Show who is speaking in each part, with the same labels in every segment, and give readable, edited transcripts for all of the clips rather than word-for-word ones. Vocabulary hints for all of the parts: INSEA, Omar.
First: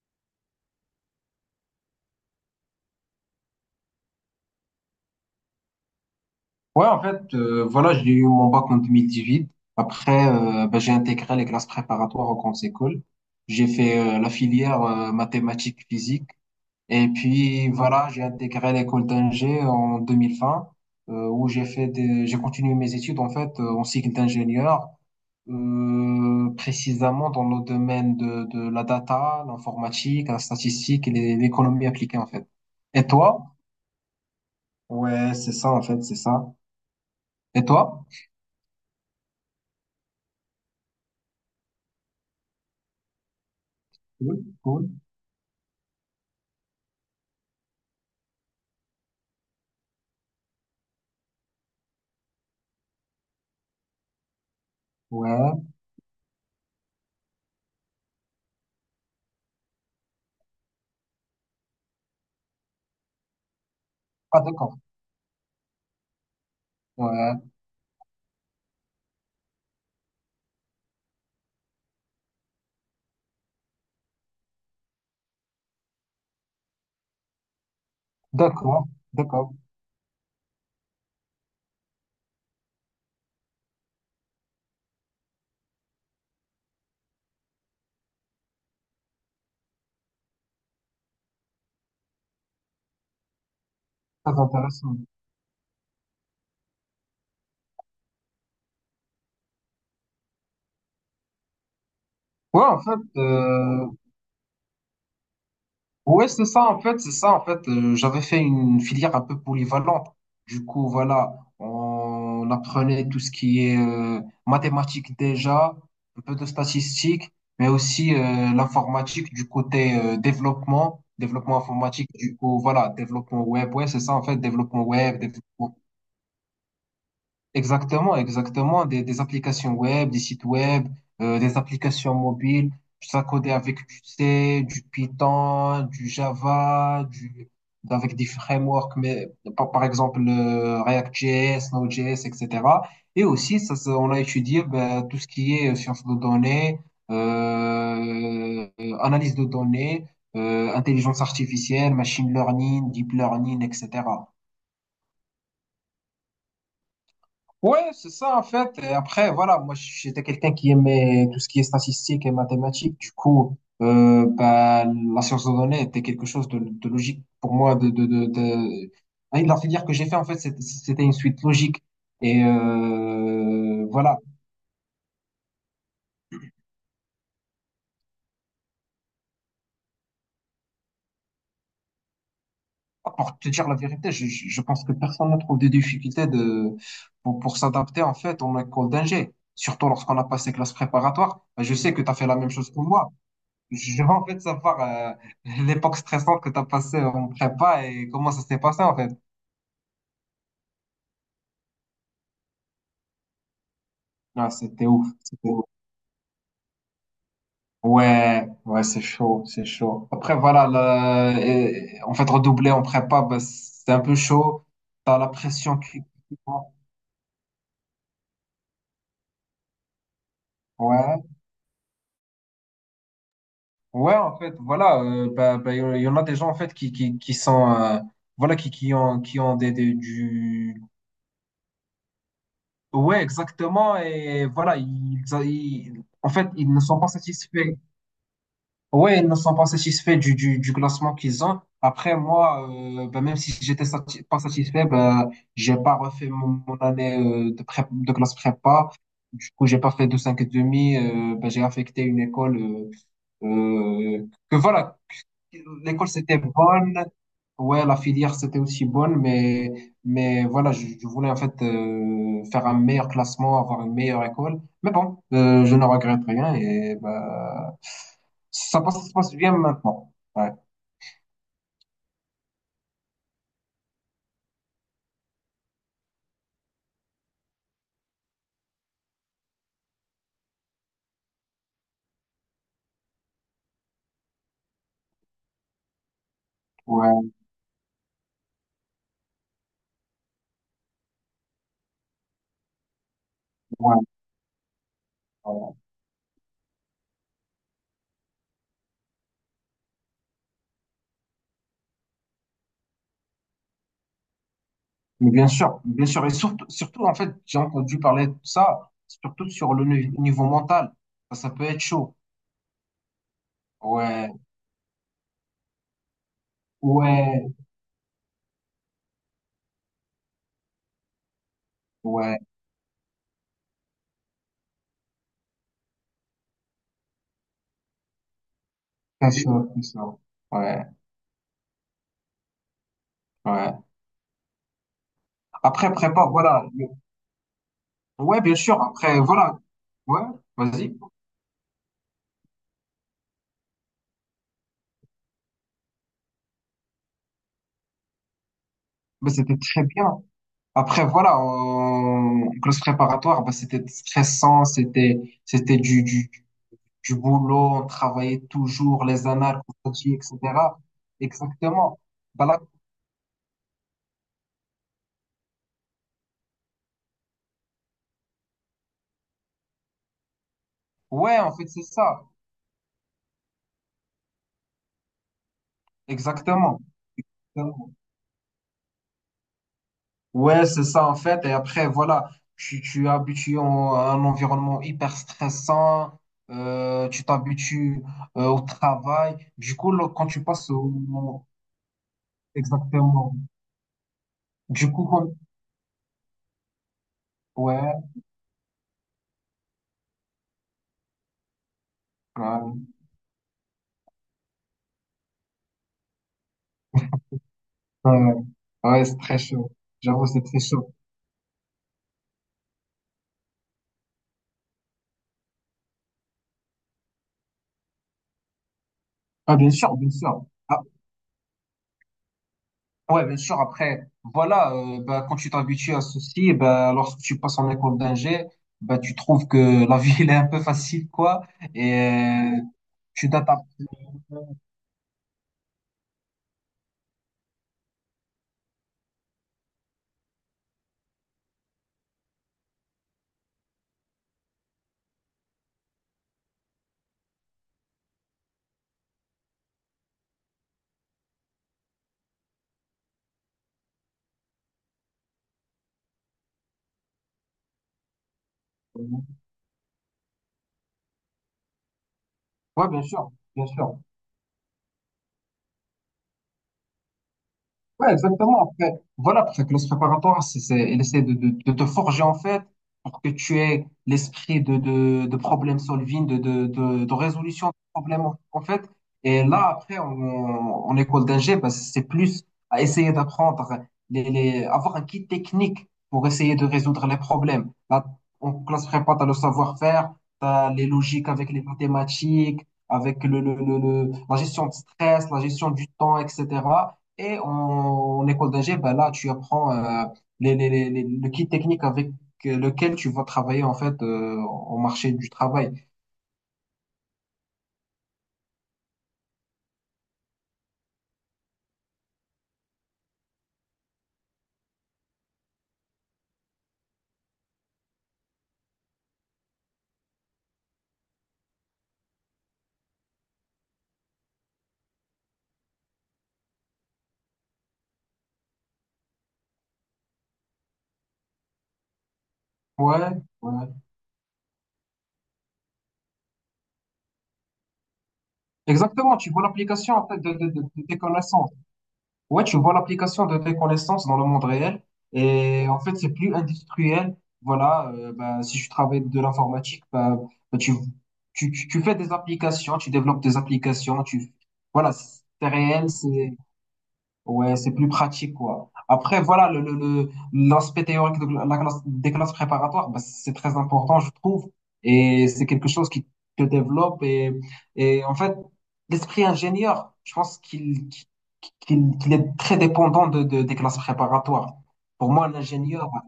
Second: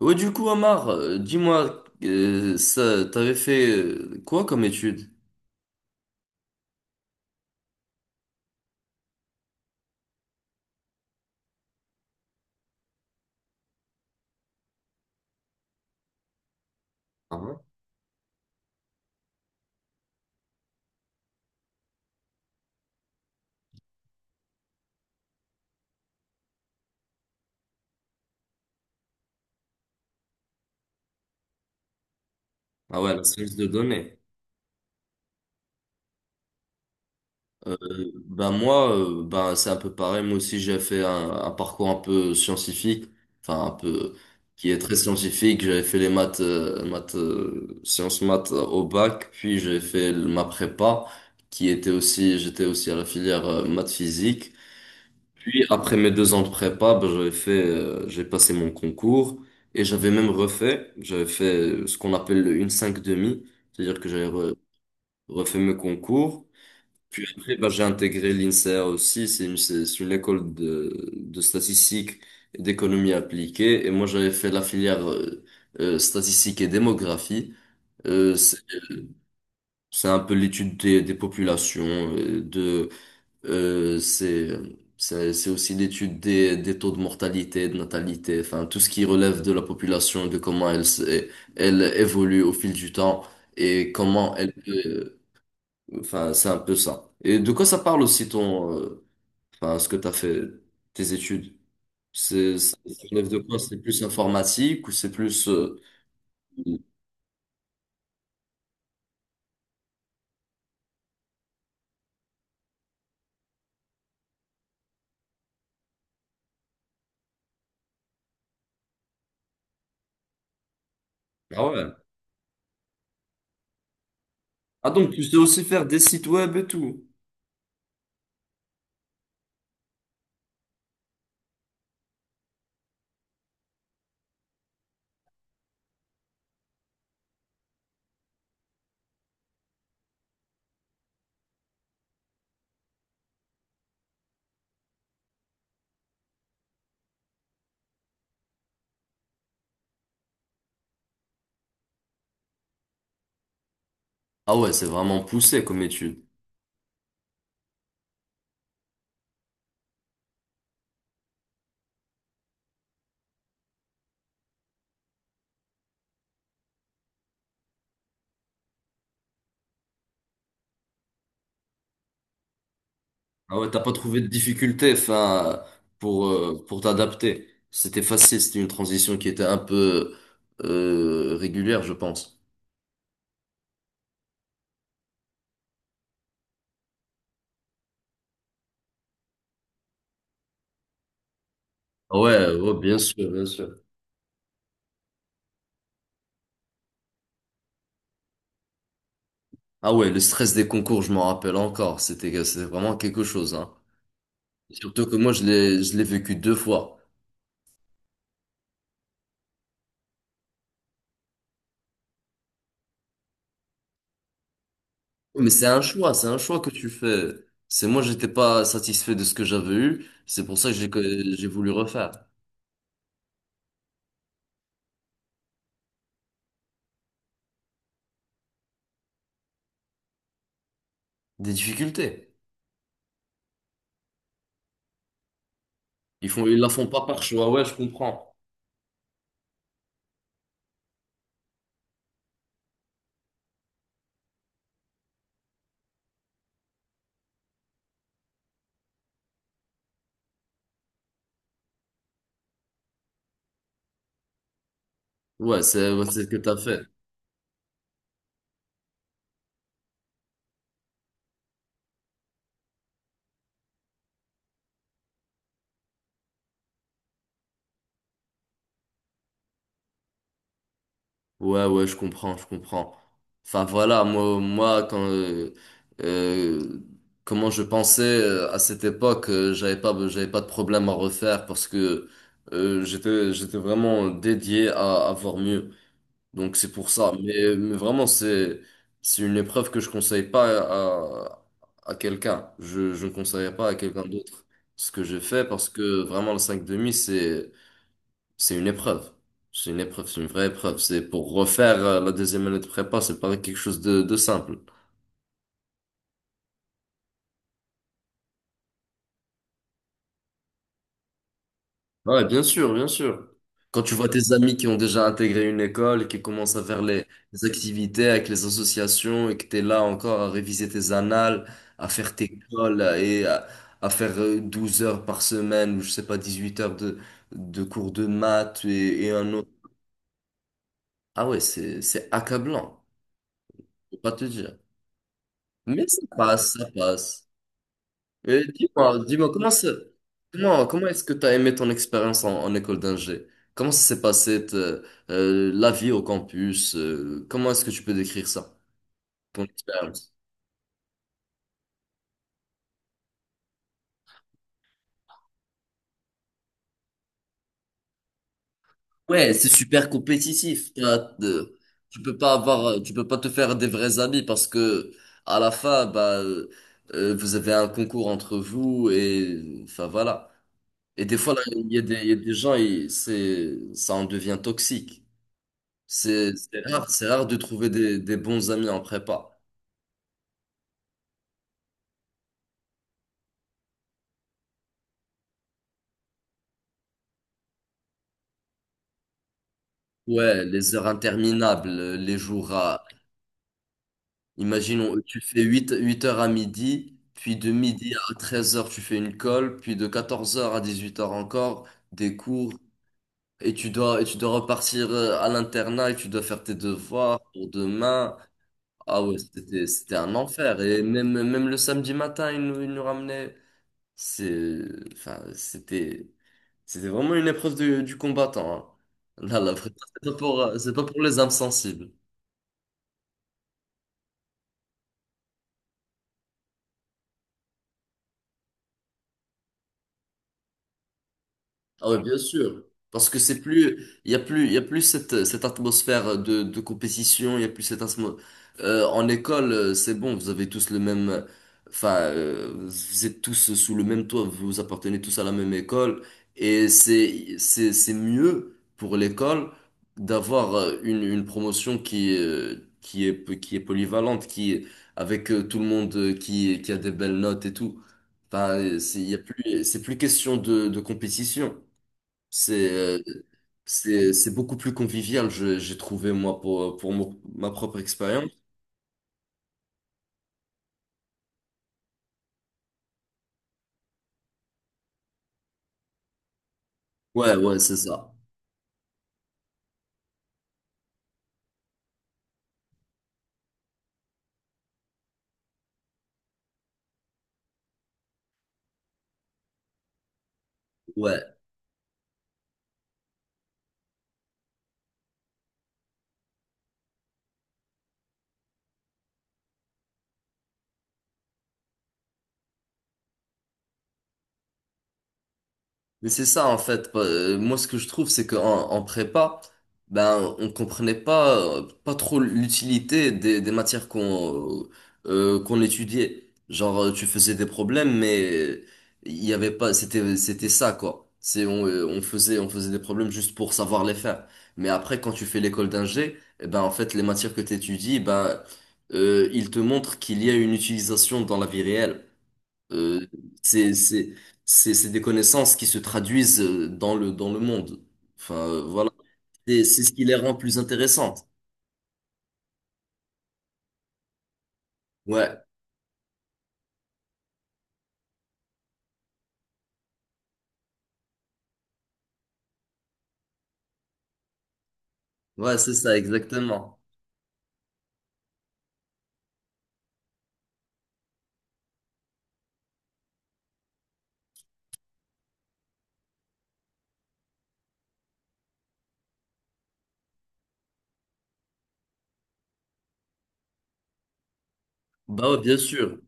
Speaker 1: Ouais, du coup, Omar, dis-moi, ça, t'avais fait quoi comme étude?
Speaker 2: Ouais, en fait, voilà, j'ai eu mon bac en 2018. Après, bah, j'ai intégré les classes préparatoires aux grandes écoles. J'ai fait la filière mathématiques physique. Et
Speaker 1: Ah ouais?
Speaker 2: puis, voilà, j'ai intégré l'école d'ingé en 2020, où j'ai fait j'ai continué mes études, en fait, en cycle d'ingénieur, précisément dans le domaine de la data, l'informatique, la statistique et l'économie appliquée, en fait.
Speaker 1: Ah
Speaker 2: Et
Speaker 1: ouais, la
Speaker 2: toi?
Speaker 1: science de données.
Speaker 2: Ouais, c'est ça, en fait, c'est ça. Et toi?
Speaker 1: Ben moi, ben c'est un peu pareil. Moi aussi, j'ai fait un parcours un peu scientifique, enfin un peu
Speaker 2: Cool,
Speaker 1: qui est
Speaker 2: cool.
Speaker 1: très scientifique. J'avais fait les maths, sciences maths au bac, puis j'ai fait ma prépa, qui était aussi, j'étais aussi à la filière maths physique.
Speaker 2: Ouais,
Speaker 1: Puis après mes deux ans de prépa, ben, j'ai passé mon concours et j'avais même refait, j'avais fait ce qu'on appelle le une cinq demi, c'est-à-dire que j'avais
Speaker 2: ah d'accord.
Speaker 1: refait mes concours. Puis
Speaker 2: Ouais,
Speaker 1: après, ben, j'ai intégré l'INSEA aussi, c'est une école de statistique et d'économie appliquée. Et moi, j'avais fait la filière statistique et démographie. Euh, c'est
Speaker 2: d'accord,
Speaker 1: euh,
Speaker 2: d'accord.
Speaker 1: c'est un peu l'étude des populations, euh, de euh, c'est, c'est aussi l'étude des taux de mortalité, de natalité, enfin tout ce qui relève de la population, de comment elle évolue au fil du temps et comment
Speaker 2: Très
Speaker 1: elle
Speaker 2: intéressant.
Speaker 1: peut. Enfin, c'est un peu ça. Et de quoi ça parle aussi ton, enfin, ce que t'as fait, tes études? C'est,
Speaker 2: Ouais,
Speaker 1: ça
Speaker 2: en fait,
Speaker 1: relève de quoi? C'est plus informatique ou c'est plus,
Speaker 2: ouais, c'est ça, en fait, c'est ça, en fait. J'avais fait une filière un peu polyvalente. Du coup, voilà, on apprenait tout ce qui est mathématiques déjà, un peu de statistiques, mais aussi l'informatique du côté développement, développement
Speaker 1: ah ouais.
Speaker 2: informatique, du coup, voilà, développement web. Ouais, c'est ça, en fait, développement
Speaker 1: Ah donc
Speaker 2: web,
Speaker 1: tu sais aussi
Speaker 2: développement.
Speaker 1: faire des sites web et tout.
Speaker 2: Exactement, exactement. Des applications web, des sites web, des applications mobiles. Ça codé avec du C, du Python, du Java, avec des frameworks, mais par exemple React.js, Node.js, etc. Et aussi, on a étudié ben, tout ce qui est sciences de données, analyse de données, intelligence artificielle, machine learning, deep learning, etc.
Speaker 1: Ah ouais, c'est vraiment poussé comme étude.
Speaker 2: Ouais, c'est ça en fait. Et après, voilà, moi j'étais quelqu'un qui aimait tout ce qui est statistique et mathématiques. Du coup, bah, la science de données était quelque chose de logique pour moi. Ah, la filière que j'ai fait en fait, c'était une suite logique. Et
Speaker 1: Ah ouais, t'as pas
Speaker 2: voilà,
Speaker 1: trouvé de difficulté, enfin, pour t'adapter. C'était facile, c'était une transition qui était un peu régulière, je pense.
Speaker 2: pour te dire la vérité, je pense que personne ne trouve des difficultés de, pour s'adapter en fait en école d'ingé. Surtout lorsqu'on a passé classe préparatoire. Bah, je sais que tu as
Speaker 1: Ah
Speaker 2: fait la
Speaker 1: ouais,
Speaker 2: même chose
Speaker 1: ouais,
Speaker 2: que
Speaker 1: bien
Speaker 2: moi.
Speaker 1: sûr, bien sûr.
Speaker 2: Je veux en fait savoir l'époque stressante que tu as passée en prépa et comment ça s'est passé en fait.
Speaker 1: Ah ouais, le stress des concours, je m'en rappelle encore. C'était vraiment quelque chose, hein.
Speaker 2: Ah, c'était
Speaker 1: Surtout
Speaker 2: ouf,
Speaker 1: que moi,
Speaker 2: c'était ouf.
Speaker 1: je l'ai vécu deux fois.
Speaker 2: Ouais, ouais, c'est chaud, c'est chaud. Après, voilà, en fait, redoubler en prépa, bah, c'est un peu chaud. T'as la
Speaker 1: Mais
Speaker 2: pression qui...
Speaker 1: c'est un
Speaker 2: qui
Speaker 1: choix
Speaker 2: monte.
Speaker 1: que tu fais. C'est moi, j'étais pas satisfait de ce que j'avais eu. C'est pour ça que j'ai,
Speaker 2: Ouais,
Speaker 1: que j'ai voulu refaire.
Speaker 2: ouais, en fait, voilà, bah, il y en a des gens en fait qui sont, voilà, qui ont des, du...
Speaker 1: Des difficultés.
Speaker 2: Ouais, exactement, et voilà, en fait,
Speaker 1: Ils la
Speaker 2: ils ne
Speaker 1: font
Speaker 2: sont
Speaker 1: pas
Speaker 2: pas
Speaker 1: par choix. Ouais, je
Speaker 2: satisfaits.
Speaker 1: comprends.
Speaker 2: Ouais, ils ne sont pas satisfaits du classement qu'ils ont. Après, moi, ben, même si j'étais pas satisfait, ben, j'ai pas refait mon année de classe prépa. Du coup, j'ai pas fait de 5,5. Ben, j'ai affecté une école que voilà.
Speaker 1: Ouais, ouais,
Speaker 2: L'école,
Speaker 1: c'est ce que
Speaker 2: c'était
Speaker 1: t'as fait.
Speaker 2: bonne. Ouais, la filière, c'était aussi bonne, mais voilà, je voulais en fait faire un meilleur classement, avoir une meilleure école. Mais bon, je ne regrette rien et bah, ça passe, ça se passe bien maintenant. Ouais,
Speaker 1: Ouais, ouais, je comprends, je comprends. Enfin voilà, moi quand euh, comment je pensais à cette époque, j'avais pas de problème à refaire parce que j'étais vraiment dédié à voir mieux. Donc c'est pour ça.
Speaker 2: ouais,
Speaker 1: Mais vraiment, c'est une épreuve que je conseille pas à quelqu'un. Je ne conseillerais pas à quelqu'un
Speaker 2: ouais,
Speaker 1: d'autre ce que j'ai fait parce
Speaker 2: ouais.
Speaker 1: que vraiment le 5 demi, c'est une épreuve. C'est une épreuve, c'est une vraie épreuve. C'est pour refaire la deuxième année de prépa, c'est pas quelque chose de simple.
Speaker 2: Mais bien sûr, bien sûr. Et surtout, surtout en fait, j'ai entendu parler de ça, surtout sur le niveau mental. Ça peut être chaud.
Speaker 1: Ouais, bien sûr, bien sûr. Quand tu vois
Speaker 2: Ouais,
Speaker 1: tes amis qui ont déjà intégré une école et qui commencent à faire les
Speaker 2: ouais,
Speaker 1: activités avec les associations et que t'es là encore à réviser tes annales, à faire tes
Speaker 2: ouais,
Speaker 1: cols et à faire 12 heures par semaine ou je sais pas, 18 heures de cours de maths et
Speaker 2: très
Speaker 1: un autre.
Speaker 2: chaud, très chaud. Ouais,
Speaker 1: Ah ouais, c'est accablant,
Speaker 2: ouais.
Speaker 1: faut pas te dire. Mais
Speaker 2: Après,
Speaker 1: ça
Speaker 2: prépa,
Speaker 1: passe,
Speaker 2: voilà.
Speaker 1: ça passe.
Speaker 2: Ouais,
Speaker 1: Mais
Speaker 2: bien sûr.
Speaker 1: dis-moi,
Speaker 2: Après,
Speaker 1: dis-moi,
Speaker 2: voilà. Ouais,
Speaker 1: comment
Speaker 2: vas-y.
Speaker 1: est-ce que tu as aimé ton expérience en école d'ingé? Comment ça s'est passé te- La vie au campus? Comment est-ce que tu peux décrire ça,
Speaker 2: Bah,
Speaker 1: ton
Speaker 2: c'était très
Speaker 1: expérience?
Speaker 2: bien. Après, voilà, en classe préparatoire, bah, c'était stressant, c'était du boulot, on travaillait toujours, les
Speaker 1: Ouais, c'est
Speaker 2: annales, comme
Speaker 1: super
Speaker 2: t'as dit,
Speaker 1: compétitif.
Speaker 2: etc. Exactement. Bah, là,
Speaker 1: Tu peux pas te faire des vrais amis parce que à la fin, bah, vous avez un concours entre vous et enfin voilà. Et des fois,
Speaker 2: ouais,
Speaker 1: là,
Speaker 2: en fait, c'est
Speaker 1: il y a
Speaker 2: ça.
Speaker 1: des gens, ça en devient toxique. C'est
Speaker 2: Exactement.
Speaker 1: rare, c'est rare de trouver des bons amis en prépa.
Speaker 2: Ouais, c'est ça, en fait. Et après, voilà, tu es habitué à un environnement hyper stressant, tu t'habitues au travail. Du coup, là, quand tu
Speaker 1: Ouais,
Speaker 2: passes
Speaker 1: les heures
Speaker 2: au...
Speaker 1: interminables, les jours à.
Speaker 2: Exactement. Du
Speaker 1: Imaginons,
Speaker 2: coup,
Speaker 1: tu fais huit heures à midi, puis de midi
Speaker 2: ouais,
Speaker 1: à 13 heures, tu fais une colle, puis de 14 heures à 18 heures encore, des cours,
Speaker 2: ouais,
Speaker 1: et tu dois repartir à l'internat, et tu dois faire tes devoirs pour demain.
Speaker 2: ouais,
Speaker 1: Ah
Speaker 2: ouais,
Speaker 1: ouais,
Speaker 2: c'est très
Speaker 1: c'était,
Speaker 2: chaud.
Speaker 1: c'était un
Speaker 2: J'avoue, c'est très
Speaker 1: enfer. Et
Speaker 2: chaud.
Speaker 1: même, même le samedi matin, ils nous ramenaient. C'est, enfin, c'était, C'était vraiment une épreuve du combattant, hein. Là, la
Speaker 2: Ah, bien
Speaker 1: vraie-
Speaker 2: sûr, bien sûr.
Speaker 1: c'est
Speaker 2: Ah,
Speaker 1: pas pour les âmes sensibles.
Speaker 2: ouais, bien sûr. Après, voilà, bah, quand tu t'habitues à ceci, eh bah, lorsque tu passes en école d'ingé, bah, tu trouves que la vie, elle est un peu facile, quoi.
Speaker 1: Ah
Speaker 2: Et
Speaker 1: ouais, bien sûr. Parce que
Speaker 2: tu t'adaptes.
Speaker 1: il y a plus cette atmosphère de compétition, il y a plus cette atmosphère. En école, c'est bon, vous avez tous le même, enfin, vous êtes tous sous le même toit, vous appartenez tous à la même école, et c'est mieux pour l'école d'avoir une promotion qui est polyvalente, avec tout le monde qui a des belles notes et tout. Enfin, c'est, il y a plus, c'est plus question de compétition. C'est
Speaker 2: Ouais,
Speaker 1: euh,
Speaker 2: bien sûr, bien sûr.
Speaker 1: c'est beaucoup plus convivial, j'ai trouvé moi ma propre
Speaker 2: Ouais,
Speaker 1: expérience.
Speaker 2: exactement. Après, voilà, pour faire que classe préparatoire, il essaie de te forger, en fait, pour que tu aies l'esprit de problème solving, de
Speaker 1: Ouais, ouais,
Speaker 2: résolution de
Speaker 1: c'est ça.
Speaker 2: problèmes, en fait. Et là, après, en école d'ingé, bah, c'est plus à essayer d'apprendre, avoir un kit technique pour essayer de résoudre les problèmes. Là, en classe prépa, t'as le savoir-faire, t'as les logiques
Speaker 1: Ouais.
Speaker 2: avec les mathématiques, avec la gestion de stress, la gestion du temps, etc. Et en école d'ingé, ben là, tu apprends le kit technique avec lequel tu vas travailler en fait au marché du travail.
Speaker 1: Mais c'est ça en fait. Moi, ce que je trouve, c'est qu'en en prépa, ben, on comprenait pas trop l'utilité des matières euh, qu'on étudiait. Genre, tu faisais des problèmes, mais il y avait pas. C'était ça, quoi. C'est on faisait des problèmes juste pour savoir les faire. Mais après, quand tu fais l'école d'ingé, eh ben en fait, les matières que tu étudies, ils te montrent qu'il y a une utilisation dans la vie réelle. Euh,
Speaker 2: Ouais, ouais.
Speaker 1: c'est, c'est, c'est des connaissances qui se traduisent dans le monde. Enfin, voilà.
Speaker 2: Exactement, tu vois
Speaker 1: C'est ce
Speaker 2: l'application
Speaker 1: qui
Speaker 2: en
Speaker 1: les
Speaker 2: fait de,
Speaker 1: rend
Speaker 2: de,
Speaker 1: plus
Speaker 2: de, de tes
Speaker 1: intéressantes.
Speaker 2: connaissances. Ouais, tu vois l'application de tes connaissances dans le monde réel.
Speaker 1: Ouais,
Speaker 2: Et en fait, c'est plus industriel. Voilà, ben, si tu travailles de l'informatique, ben, ben, tu fais des applications, tu développes des applications, tu, voilà, c'est
Speaker 1: ouais, c'est
Speaker 2: réel,
Speaker 1: ça,
Speaker 2: c'est...
Speaker 1: exactement.
Speaker 2: Ouais, c'est plus pratique, quoi. Après, voilà, l'aspect théorique de des classes préparatoires, bah, c'est très important, je trouve. Et c'est quelque chose qui te développe. Et en fait, l'esprit ingénieur, je pense qu'il est très dépendant des classes préparatoires. Pour moi,
Speaker 1: Bah
Speaker 2: un
Speaker 1: ouais, bien
Speaker 2: ingénieur
Speaker 1: sûr.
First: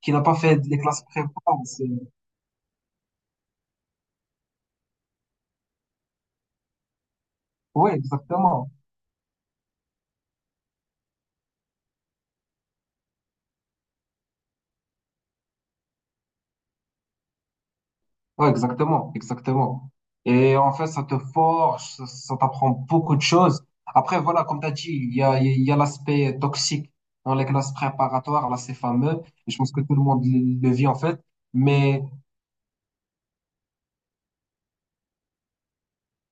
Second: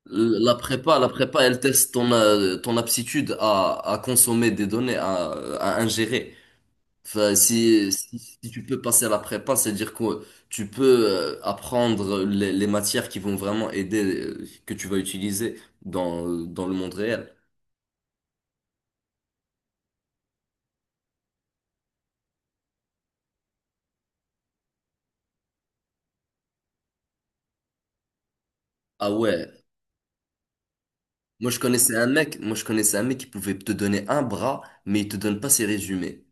Speaker 2: qui n'a pas
Speaker 1: La
Speaker 2: fait les
Speaker 1: prépa,
Speaker 2: classes
Speaker 1: la prépa,
Speaker 2: préparatoires,
Speaker 1: elle
Speaker 2: c'est...
Speaker 1: teste ton aptitude à consommer des données, à ingérer. Enfin,
Speaker 2: Oui,
Speaker 1: si tu
Speaker 2: exactement.
Speaker 1: peux passer à la prépa, c'est-à-dire que tu peux apprendre les matières qui vont vraiment aider, que tu vas utiliser dans le monde réel.
Speaker 2: Ouais, exactement, exactement. Et en fait, ça te forge, ça t'apprend beaucoup de choses. Après, voilà, comme tu as dit, il y a l'aspect toxique dans les classes préparatoires, là, c'est
Speaker 1: Ah
Speaker 2: fameux.
Speaker 1: ouais.
Speaker 2: Et je pense que tout le monde le vit, en fait.
Speaker 1: Moi, je connaissais
Speaker 2: Mais,
Speaker 1: un mec, moi, je connaissais un mec qui pouvait te donner un bras, mais il te donne pas ses résumés.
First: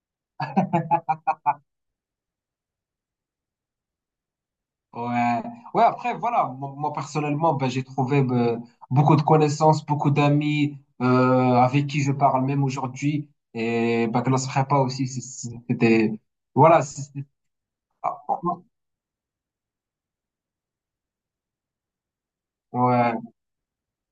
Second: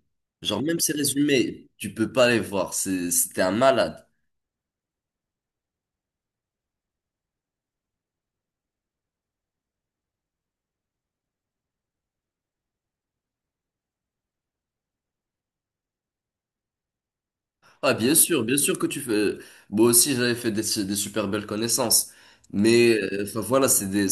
Speaker 1: Genre, même ses résumés, tu peux pas les voir. C'était un malade.
Speaker 2: ouais, ouais, après, voilà, moi, moi, personnellement, ben, j'ai trouvé ben, beaucoup de connaissances, beaucoup d'amis avec qui je parle même aujourd'hui. Et ben, classe prépa aussi, c'était, voilà,
Speaker 1: Ah,
Speaker 2: ah, ah,
Speaker 1: bien
Speaker 2: ah.
Speaker 1: sûr que tu fais. Moi aussi, j'avais fait des super belles connaissances. Mais,
Speaker 2: Ouais,
Speaker 1: enfin, voilà, c'est des.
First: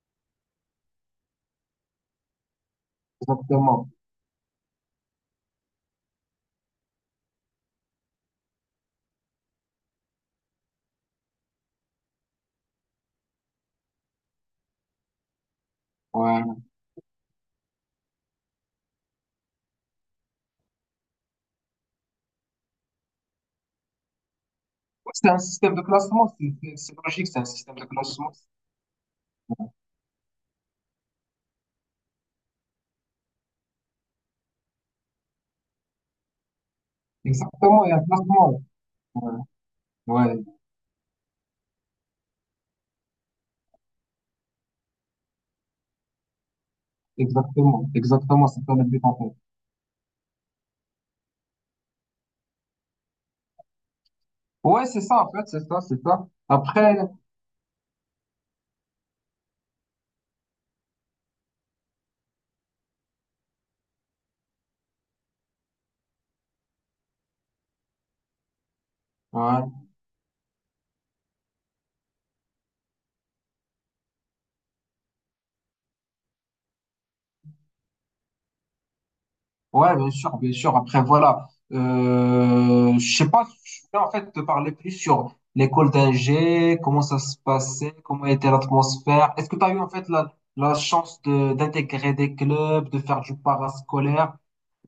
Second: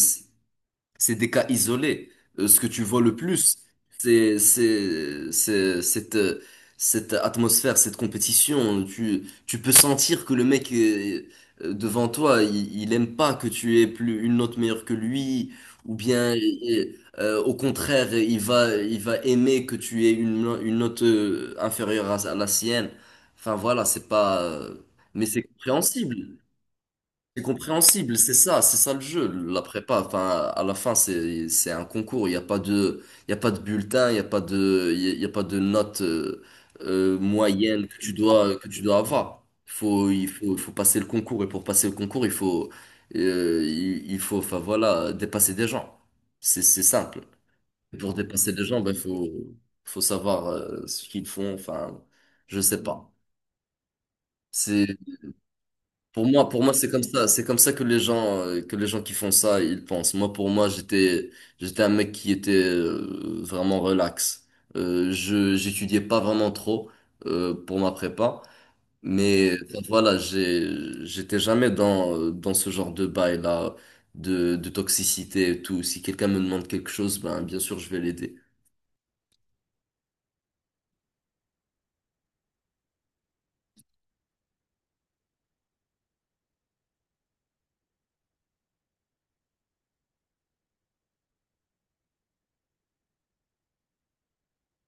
Speaker 1: C'est des cas isolés. Ce que tu vois le plus,
Speaker 2: exactement.
Speaker 1: c'est cette cette atmosphère, cette compétition. Tu peux sentir que le mec devant toi, il aime pas que tu aies plus une note meilleure que lui, ou bien
Speaker 2: Ouais.
Speaker 1: au contraire, il va aimer que tu aies une no- une note inférieure à la sienne. Enfin voilà, c'est pas. Mais
Speaker 2: C'est un
Speaker 1: c'est
Speaker 2: système de
Speaker 1: compréhensible.
Speaker 2: classement, c'est logique, c'est
Speaker 1: C'est
Speaker 2: un système de
Speaker 1: compréhensible,
Speaker 2: classement.
Speaker 1: c'est ça le jeu, la prépa. Enfin, à la fin, c'est un concours. Il y a pas de bulletin, il y a pas de note
Speaker 2: Exactement,
Speaker 1: moyenne
Speaker 2: il y a un classement.
Speaker 1: que tu dois
Speaker 2: Ouais,
Speaker 1: avoir. Il faut il
Speaker 2: ouais,
Speaker 1: faut il faut passer le concours et pour passer le concours, il faut enfin voilà dépasser des gens. C'est simple.
Speaker 2: exactement,
Speaker 1: Et pour
Speaker 2: exactement,
Speaker 1: dépasser
Speaker 2: c'est
Speaker 1: des
Speaker 2: un
Speaker 1: gens, ben
Speaker 2: but en
Speaker 1: faut
Speaker 2: fait.
Speaker 1: faut savoir ce qu'ils font. Enfin, je sais pas. C'est
Speaker 2: Ouais, c'est ça en fait, c'est ça, c'est
Speaker 1: Pour
Speaker 2: ça.
Speaker 1: moi, pour moi, c'est
Speaker 2: Après,
Speaker 1: comme ça. C'est comme ça que les gens qui font ça, ils pensent. Moi, pour moi, j'étais un mec qui était vraiment relax. J'étudiais pas vraiment trop pour ma prépa, mais enfin,
Speaker 2: ouais,
Speaker 1: voilà, j'étais jamais dans ce genre de bail-là, de toxicité et tout. Si quelqu'un me demande quelque chose, ben bien sûr, je vais l'aider.
Speaker 2: ouais, bien sûr, bien sûr. Après, voilà, je sais pas, je voulais en fait te parler plus sur l'école d'ingé, comment ça se passait, comment était l'atmosphère. Est-ce que tu as eu en fait la chance de d'intégrer des clubs, de faire du parascolaire?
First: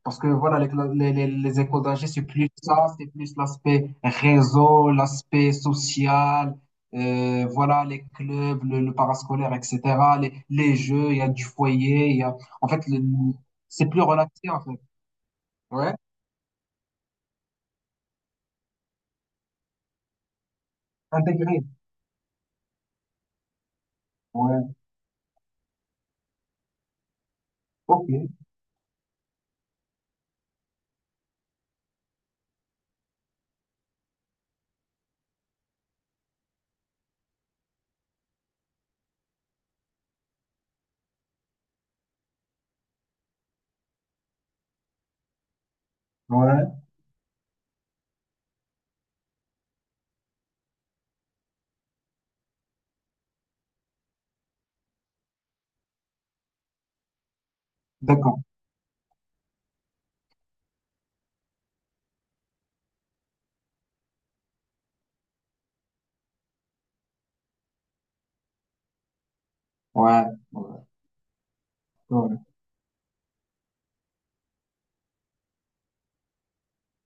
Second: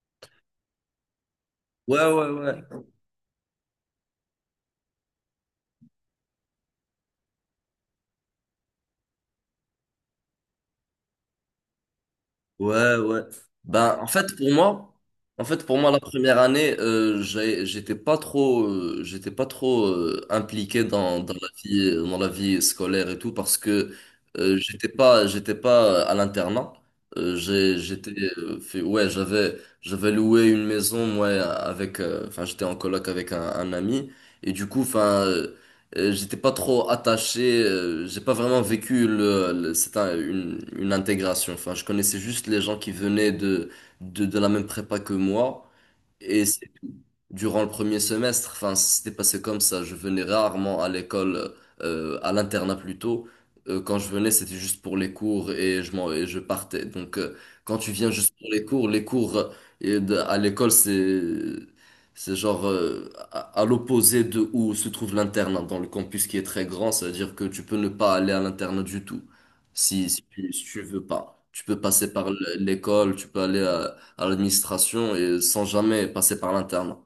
Speaker 2: Parce que voilà, les, cla- les écoles
Speaker 1: Ouais,
Speaker 2: d'ingé, c'est
Speaker 1: ouais,
Speaker 2: plus
Speaker 1: ouais.
Speaker 2: ça, c'est plus l'aspect réseau, l'aspect social, voilà, les clubs, le parascolaire, etc., les jeux, il y a du foyer, il y a... En fait,
Speaker 1: Ouais, ouais.
Speaker 2: c'est
Speaker 1: ben
Speaker 2: plus
Speaker 1: en fait,
Speaker 2: relaxé,
Speaker 1: pour
Speaker 2: en fait.
Speaker 1: moi, En fait, pour moi,
Speaker 2: Ouais,
Speaker 1: la première année, j'étais pas trop impliqué
Speaker 2: intégré.
Speaker 1: dans la vie scolaire et tout parce que
Speaker 2: Ouais,
Speaker 1: j'étais pas à l'internat. Euh, j'ai,
Speaker 2: ok.
Speaker 1: j'étais, ouais, j'avais loué une maison, moi, avec, enfin, j'étais en coloc avec un ami et du coup, enfin. J'étais pas trop attaché, j'ai pas vraiment vécu une intégration. Enfin, je connaissais juste les gens qui venaient de la même prépa que moi. Et
Speaker 2: Ouais,
Speaker 1: c'est durant le premier semestre, enfin, c'était passé comme ça. Je venais rarement à l'école, à l'internat plutôt. Quand je venais, c'était juste pour les cours et je partais. Donc, quand tu viens juste
Speaker 2: d'accord.
Speaker 1: pour les cours, à l'école, c'est genre à l'opposé de où se trouve l'internat dans le campus qui est très grand. C'est-à-dire que tu peux ne pas aller à l'internat du tout
Speaker 2: Ouais, ouais,
Speaker 1: si tu veux pas. Tu peux passer par
Speaker 2: ouais.
Speaker 1: l'école, tu peux aller à l'administration et sans jamais passer par l'internat.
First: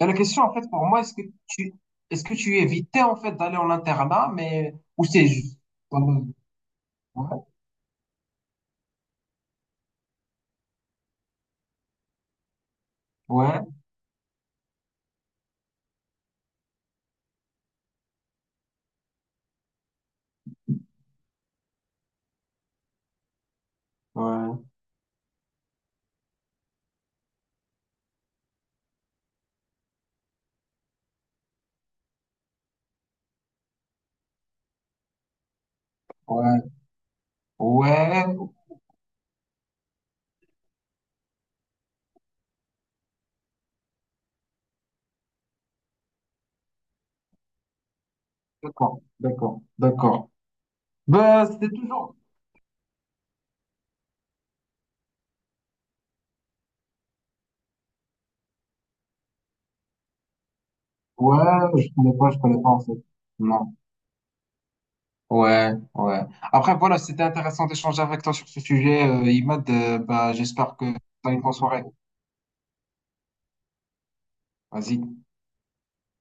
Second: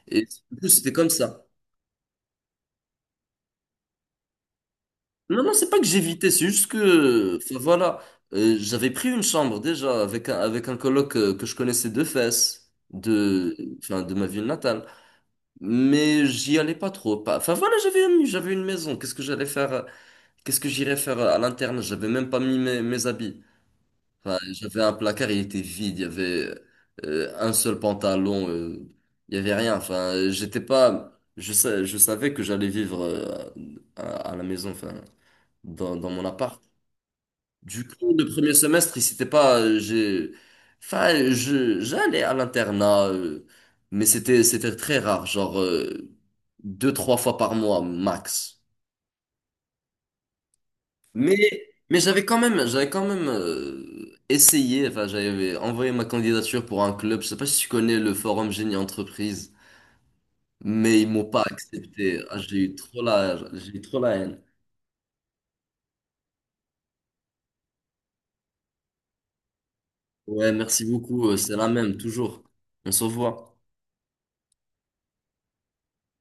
Speaker 2: Et la
Speaker 1: Et
Speaker 2: question, en
Speaker 1: en plus,
Speaker 2: fait, pour
Speaker 1: c'était
Speaker 2: moi,
Speaker 1: comme
Speaker 2: est-ce que
Speaker 1: ça.
Speaker 2: tu, est-ce que tu évitais, en fait, d'aller en internat, mais, ou c'est
Speaker 1: Non, non,
Speaker 2: juste...
Speaker 1: c'est pas que
Speaker 2: Ouais,
Speaker 1: j'évitais, c'est juste que,
Speaker 2: ouais,
Speaker 1: enfin, voilà, j'avais pris une chambre déjà avec un coloc que je connaissais de enfin, de ma ville natale. Mais j'y allais pas trop. Enfin, voilà, j'avais une maison. Qu'est-ce que j'irais faire à l'interne? J'avais même pas mis mes habits. Enfin,
Speaker 2: ouais,
Speaker 1: j'avais un placard, il était vide, il y avait un seul pantalon, il y avait rien. Enfin, j'étais pas, je sais, je savais que j'allais vivre à la maison, enfin, dans mon
Speaker 2: ouais.
Speaker 1: appart. Du
Speaker 2: Ouais,
Speaker 1: coup, le premier semestre, il s'était pas, j'ai, enfin, je, j'allais à l'internat, mais c'était très rare, genre deux, trois fois par mois max.
Speaker 2: d'accord, d'accord, d'accord.
Speaker 1: Mais,
Speaker 2: Bah, c'était
Speaker 1: mais
Speaker 2: toujours.
Speaker 1: j'avais quand même essayé, enfin j'avais envoyé ma candidature pour un club, je sais pas si tu connais le forum Génie Entreprise, mais ils m'ont
Speaker 2: Ouais,
Speaker 1: pas
Speaker 2: je connais
Speaker 1: accepté.
Speaker 2: pas,
Speaker 1: Ah,
Speaker 2: je connais pas en fait.
Speaker 1: j'ai
Speaker 2: Non.
Speaker 1: eu trop la haine.
Speaker 2: Ouais, ouais. Après, voilà, c'était intéressant d'échanger avec toi sur ce sujet, Imad. Bah,
Speaker 1: Ouais,
Speaker 2: j'espère
Speaker 1: merci
Speaker 2: que
Speaker 1: beaucoup,
Speaker 2: t'as une bonne
Speaker 1: c'est la
Speaker 2: soirée.
Speaker 1: même, toujours. On se revoit.
Speaker 2: Vas-y.